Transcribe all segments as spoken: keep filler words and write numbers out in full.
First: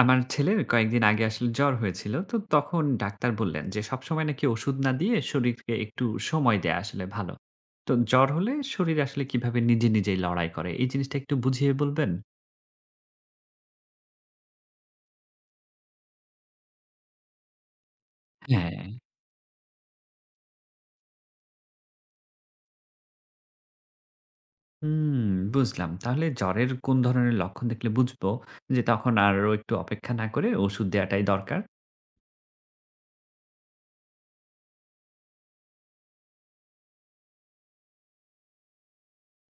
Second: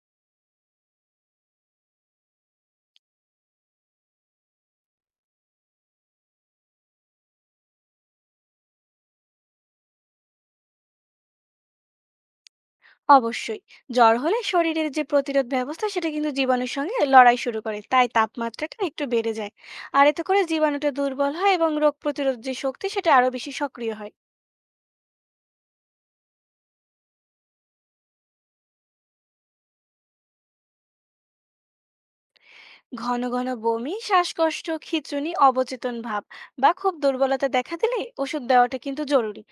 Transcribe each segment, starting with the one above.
আমার ছেলের কয়েকদিন আগে আসলে জ্বর হয়েছিল। তো তখন ডাক্তার বললেন যে সবসময় নাকি ওষুধ না দিয়ে শরীরকে একটু সময় দেয়া আসলে ভালো। তো জ্বর হলে শরীর আসলে কিভাবে নিজে নিজেই লড়াই করে এই জিনিসটা একটু বুঝিয়ে বলবেন? অবশ্যই। জ্বর হলে শরীরের যে প্রতিরোধ ব্যবস্থা সেটা কিন্তু জীবাণুর সঙ্গে লড়াই শুরু করে, তাই তাপমাত্রাটা হ্যাঁ। একটু বেড়ে যায়। আর এতে করে জীবাণুটা দুর্বল হয় এবং রোগ প্রতিরোধ যে শক্তি সেটা আরো বেশি সক্রিয় হয়। হুম, বুঝলাম। তাহলে জ্বরের কোন ধরনের লক্ষণ দেখলে বুঝবো যে তখন আরও একটু অপেক্ষা না করে ওষুধ দেয়াটাই দরকার? ঘন ঘন বমি, শ্বাসকষ্ট, খিঁচুনি, অবচেতন ভাব বা খুব দুর্বলতা দেখা দিলে ওষুধ দেওয়াটা কিন্তু জরুরি।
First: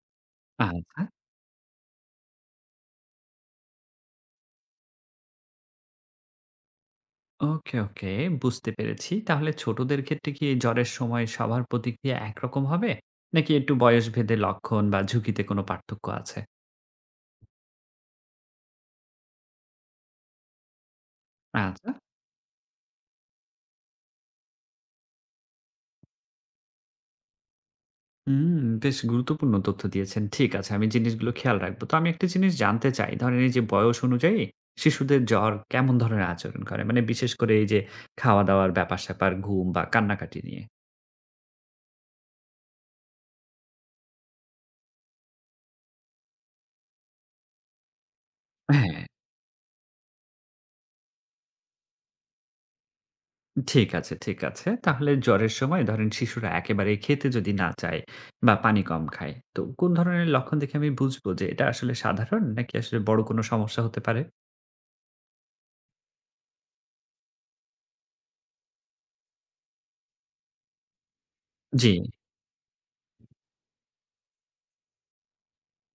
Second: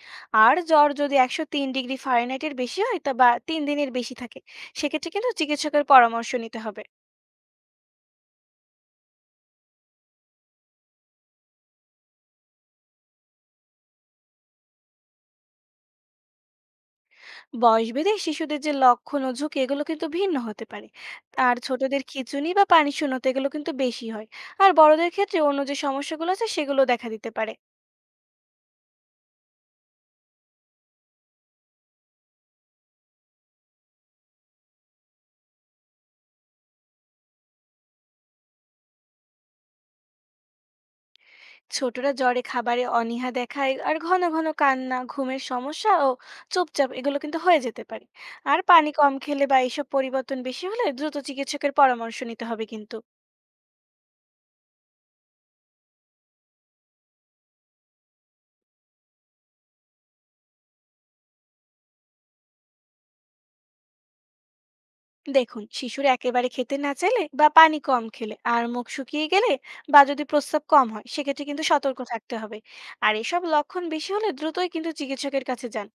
আর জ্বর আচ্ছা। যদি একশো তিন ডিগ্রি ফারেনহাইটের বেশি হয় তা বা তিন দিনের বেশি থাকে, সেক্ষেত্রে কিন্তু চিকিৎসকের পরামর্শ নিতে হবে। ওকে, ওকে বুঝতে পেরেছি। তাহলে ছোটদের ক্ষেত্রে কি এই জ্বরের সময় সবার প্রতিক্রিয়া একরকম হবে? নাকি একটু বয়স ভেদে লক্ষণ বা ঝুঁকিতে কোনো পার্থক্য আছে? বয়সভেদে শিশুদের যে লক্ষণ ও ঝুঁকি, এগুলো কিন্তু ভিন্ন হতে পারে। আর আচ্ছা। ছোটদের খিঁচুনি বা পানি শূন্যতা এগুলো কিন্তু বেশি হয়। আর বড়দের ক্ষেত্রে অন্য যে সমস্যাগুলো আছে সেগুলো দেখা দিতে পারে। হুম, বেশ গুরুত্বপূর্ণ তথ্য দিয়েছেন। ঠিক আছে, আমি জিনিসগুলো খেয়াল রাখবো। তো আমি একটা জিনিস জানতে চাই, ধরেন এই যে বয়স অনুযায়ী শিশুদের জ্বর কেমন ধরনের আচরণ করে? মানে বিশেষ করে এই যে খাওয়া-দাওয়ার ব্যাপার-স্যাপার, ঘুম বা কান্নাকাটি নিয়ে? ছোটরা জ্বরে খাবারে অনীহা দেখায়, আর ঘন ঘন কান্না, ঘুমের সমস্যা ও চুপচাপ, এগুলো কিন্তু হয়ে যেতে পারে। আর পানি হ্যাঁ। কম খেলে বা এইসব পরিবর্তন বেশি হলে দ্রুত চিকিৎসকের পরামর্শ নিতে হবে কিন্তু। ঠিক আছে, ঠিক আছে। তাহলে জ্বরের সময় ধরেন শিশুরা একেবারে খেতে যদি না চায় বা পানি কম খায়, তো কোন ধরনের লক্ষণ দেখে আমি বুঝবো যে এটা আসলে সাধারণ নাকি আসলে বড় কোনো সমস্যা হতে পারে? দেখুন, শিশুরা একেবারে খেতে না চাইলে বা পানি কম খেলে আর মুখ শুকিয়ে গেলে বা যদি প্রস্রাব কম হয়, সেক্ষেত্রে কিন্তু জি। সতর্ক থাকতে হবে। আর এসব লক্ষণ বেশি হলে দ্রুতই কিন্তু চিকিৎসকের কাছে যান।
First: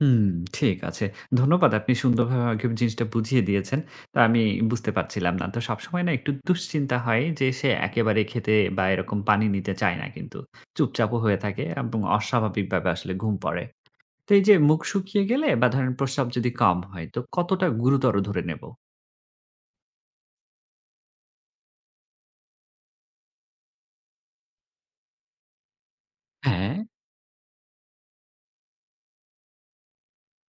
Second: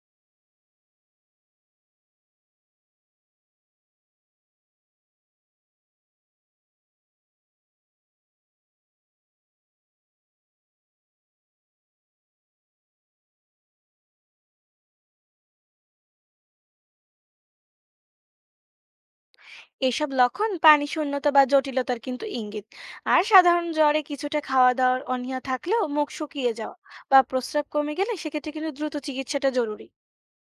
হুম, ঠিক আছে। ধন্যবাদ। আপনি সুন্দরভাবে আমাকে জিনিসটা বুঝিয়ে দিয়েছেন। তো আমি বুঝতে পারছিলাম না। তো সবসময় না একটু দুশ্চিন্তা হয় যে সে একেবারে খেতে বা এরকম পানি নিতে চায় না কিন্তু। চুপচাপও হয়ে থাকে এবং অস্বাভাবিকভাবে আসলে ঘুম পড়ে। তো এই যে মুখ শুকিয়ে গেলে বা ধরেন প্রস্রাব যদি কম হয় তো কতটা গুরুতর ধরে নেব? এসব লক্ষণ পানি শূন্যতা বা জটিলতার কিন্তু ইঙ্গিত। আর সাধারণ জ্বরে কিছুটা খাওয়া দাওয়ার অনীহা থাকলেও মুখ শুকিয়ে হ্যাঁ। যাওয়া বা প্রস্রাব কমে গেলে সেক্ষেত্রে কিন্তু দ্রুত চিকিৎসাটা জরুরি।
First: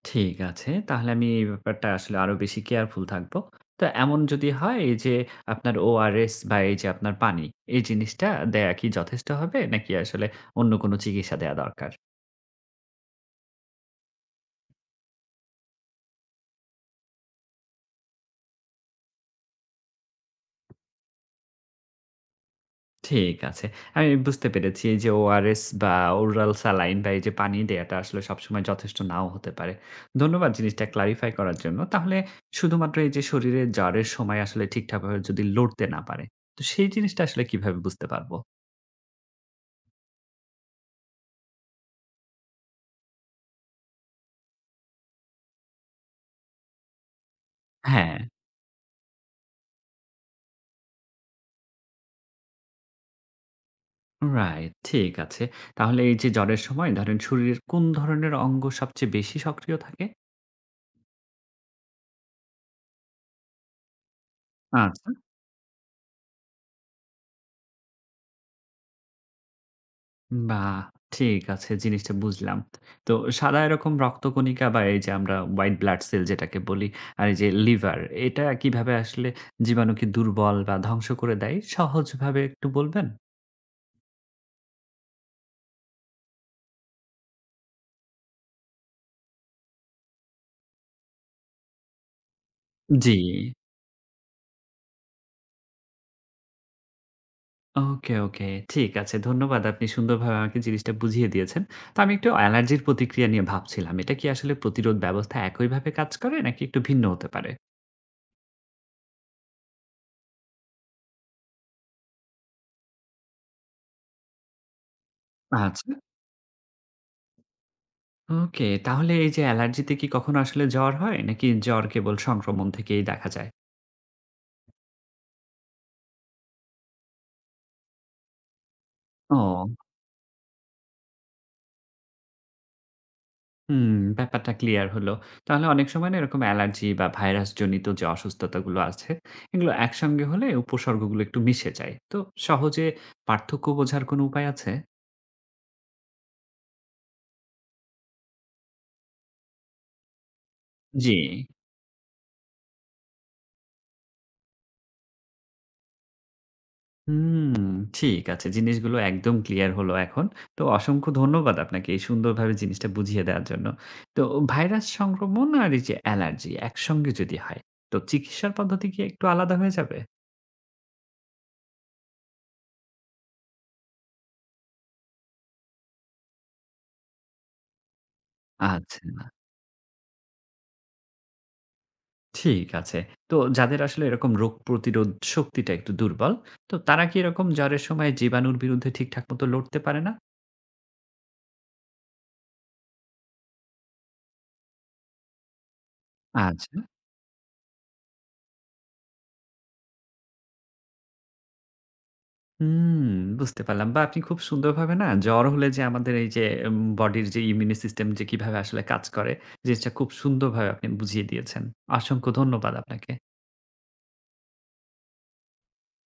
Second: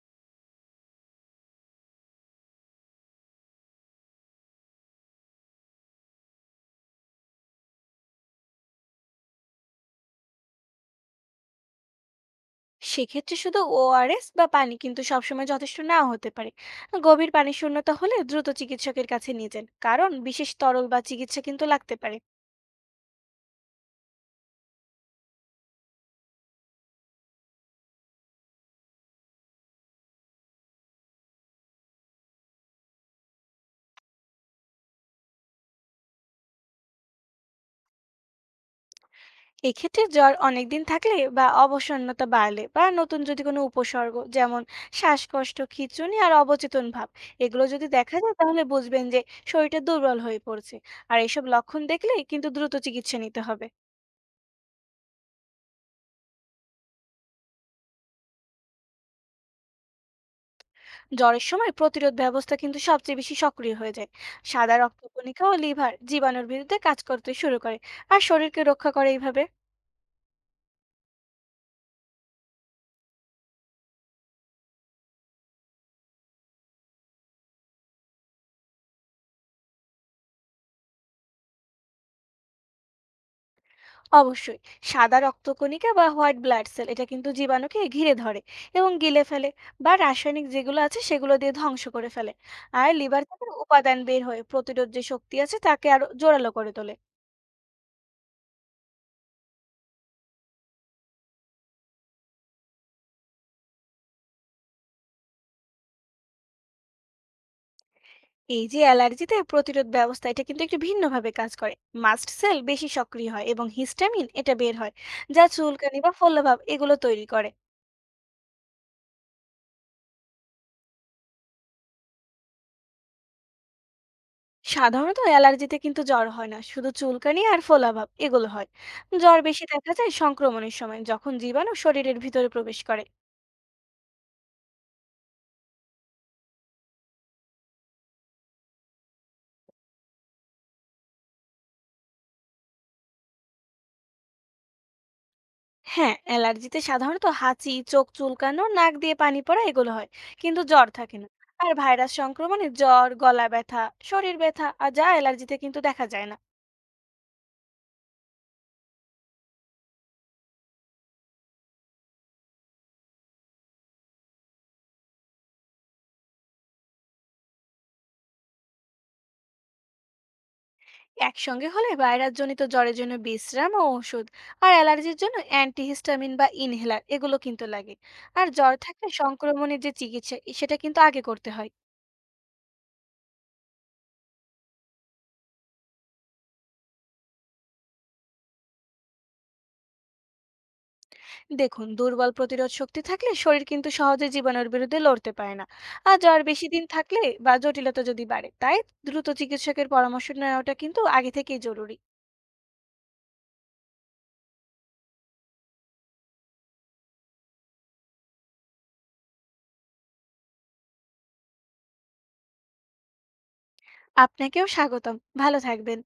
ঠিক আছে। তাহলে আমি এই ব্যাপারটা আসলে আরো বেশি কেয়ারফুল থাকবো। তো এমন যদি হয় এই যে আপনার ওআরএস বা এই যে আপনার পানি এই জিনিসটা দেয়া কি যথেষ্ট হবে? নাকি আসলে অন্য কোনো চিকিৎসা দেয়া দরকার? সেক্ষেত্রে শুধু ওআরএস বা পানি কিন্তু সবসময় যথেষ্ট নাও হতে পারে। গভীর পানি শূন্যতা হলে দ্রুত চিকিৎসকের কাছে নিয়ে যান, কারণ বিশেষ তরল বা চিকিৎসা কিন্তু লাগতে পারে। ঠিক আছে। আমি বুঝতে পেরেছি এই যে ওআরএস বা ওরাল স্যালাইন বা এই যে পানি দেয়াটা আসলে সবসময় যথেষ্ট নাও হতে পারে। ধন্যবাদ জিনিসটা ক্লারিফাই করার জন্য। তাহলে শুধুমাত্র এই যে শরীরে জ্বরের সময় আসলে ঠিকঠাকভাবে যদি লড়তে না পারে, তো সেই জিনিসটা আসলে কিভাবে বুঝতে পারবো? এক্ষেত্রে জ্বর অনেকদিন থাকলে বা অবসন্নতা বাড়লে বা নতুন যদি কোনো উপসর্গ যেমন শ্বাসকষ্ট, খিঁচুনি আর অবচেতন ভাব, এগুলো যদি হ্যাঁ, দেখা যায় তাহলে বুঝবেন যে শরীরটা দুর্বল হয়ে পড়ছে। আর এসব লক্ষণ দেখলে কিন্তু দ্রুত চিকিৎসা নিতে হবে। রাইট ঠিক আছে। তাহলে এই যে জ্বরের সময় ধরেন শরীরের কোন ধরনের অঙ্গ সবচেয়ে বেশি সক্রিয় থাকে? জ্বরের সময় প্রতিরোধ ব্যবস্থা কিন্তু সবচেয়ে বেশি সক্রিয় হয়ে যায়। সাদা আচ্ছা। রক্তকণিকা ও লিভার জীবাণুর বিরুদ্ধে কাজ করতে শুরু করে আর শরীরকে রক্ষা করে এইভাবে। বাহ! ঠিক আছে, জিনিসটা বুঝলাম। তো সাদা এরকম রক্তকণিকা বা এই যে আমরা white blood cell যেটাকে বলি, আর এই যে লিভার, এটা কিভাবে আসলে জীবাণুকে দুর্বল বা ধ্বংস করে দেয় সহজভাবে একটু বলবেন? অবশ্যই। সাদা রক্তকণিকা বা হোয়াইট ব্লাড সেল এটা কিন্তু জীবাণুকে ঘিরে ধরে এবং গিলে ফেলে, বা রাসায়নিক যেগুলো আছে সেগুলো দিয়ে ধ্বংস করে ফেলে। আর জি। লিভার থেকে উপাদান বের হয়ে প্রতিরোধ যে শক্তি আছে তাকে আরো জোরালো করে তোলে। ওকে, ওকে। ঠিক আছে। ধন্যবাদ। আপনি সুন্দরভাবে আমাকে জিনিসটা বুঝিয়ে দিয়েছেন। তো আমি একটু অ্যালার্জির প্রতিক্রিয়া নিয়ে ভাবছিলাম। এটা কি আসলে প্রতিরোধ ব্যবস্থা একইভাবে কাজ করে নাকি একটু ভিন্ন হতে পারে? এই যে অ্যালার্জিতে প্রতিরোধ ব্যবস্থা, এটা কিন্তু একটু ভিন্নভাবে কাজ করে। মাস্ট সেল বেশি সক্রিয় হয় এবং হিস্টামিন এটা বের হয়, যা আচ্ছা। চুলকানি বা ফোলাভাব এগুলো তৈরি করে। ওকে, তাহলে এই যে অ্যালার্জিতে কি কখনো আসলে জ্বর হয়? নাকি জ্বর কেবল সংক্রমণ থেকেই দেখা যায়? সাধারণত অ্যালার্জিতে কিন্তু জ্বর হয় না, শুধু চুলকানি আর ফোলাভাব এগুলো হয়। জ্বর বেশি ও! দেখা যায় সংক্রমণের সময়, যখন জীবাণু শরীরের ভিতরে প্রবেশ করে। হুম, ব্যাপারটা ক্লিয়ার হলো। তাহলে অনেক সময় না এরকম অ্যালার্জি বা ভাইরাস জনিত যে অসুস্থতাগুলো আছে, এগুলো একসঙ্গে হলে উপসর্গগুলো একটু মিশে যায়। তো সহজে পার্থক্য বোঝার কোনো উপায় আছে? হ্যাঁ, অ্যালার্জিতে সাধারণত হাঁচি, চোখ চুলকানো, নাক দিয়ে পানি পড়া এগুলো হয়, কিন্তু জ্বর জি। থাকে না। আর ভাইরাস সংক্রমণে জ্বর, গলা ব্যথা, শরীর ব্যথা আর যা অ্যালার্জিতে কিন্তু দেখা যায় না। হুম, ঠিক আছে। জিনিসগুলো একদম ক্লিয়ার হলো এখন। তো অসংখ্য ধন্যবাদ আপনাকে এই সুন্দরভাবে জিনিসটা বুঝিয়ে দেওয়ার জন্য। তো ভাইরাস সংক্রমণ আর এই যে অ্যালার্জি একসঙ্গে যদি হয়, তো চিকিৎসার পদ্ধতি কি একটু আলাদা হয়ে যাবে? একসঙ্গে হলে ভাইরাসজনিত জ্বরের জন্য বিশ্রাম ও ওষুধ আর অ্যালার্জির জন্য অ্যান্টিহিস্টামিন বা ইনহেলার এগুলো কিন্তু লাগে। আর জ্বর আচ্ছা, থাকলে না সংক্রমণের যে চিকিৎসা এ- সেটা কিন্তু আগে করতে হয়। ঠিক আছে। তো যাদের আসলে এরকম রোগ প্রতিরোধ শক্তিটা একটু দুর্বল, তো তারা কি এরকম জ্বরের সময় জীবাণুর বিরুদ্ধে ঠিকঠাক মতো লড়তে পারে না? দেখুন, দুর্বল প্রতিরোধ শক্তি থাকলে শরীর কিন্তু সহজে জীবাণুর বিরুদ্ধে লড়তে পারে না। আর জ্বর বেশি আচ্ছা। দিন থাকলে বা জটিলতা যদি বাড়ে, তাই দ্রুত চিকিৎসকের পরামর্শ নেওয়াটা কিন্তু আগে থেকেই জরুরি। হুম, বুঝতে পারলাম। বা আপনি খুব সুন্দরভাবে না জ্বর হলে যে আমাদের এই যে উম বডির যে ইমিউনি সিস্টেম যে কিভাবে আসলে কাজ করে, জিনিসটা খুব সুন্দরভাবে আপনি বুঝিয়ে দিয়েছেন। অসংখ্য ধন্যবাদ আপনাকে। আপনাকেও স্বাগতম। ভালো থাকবেন।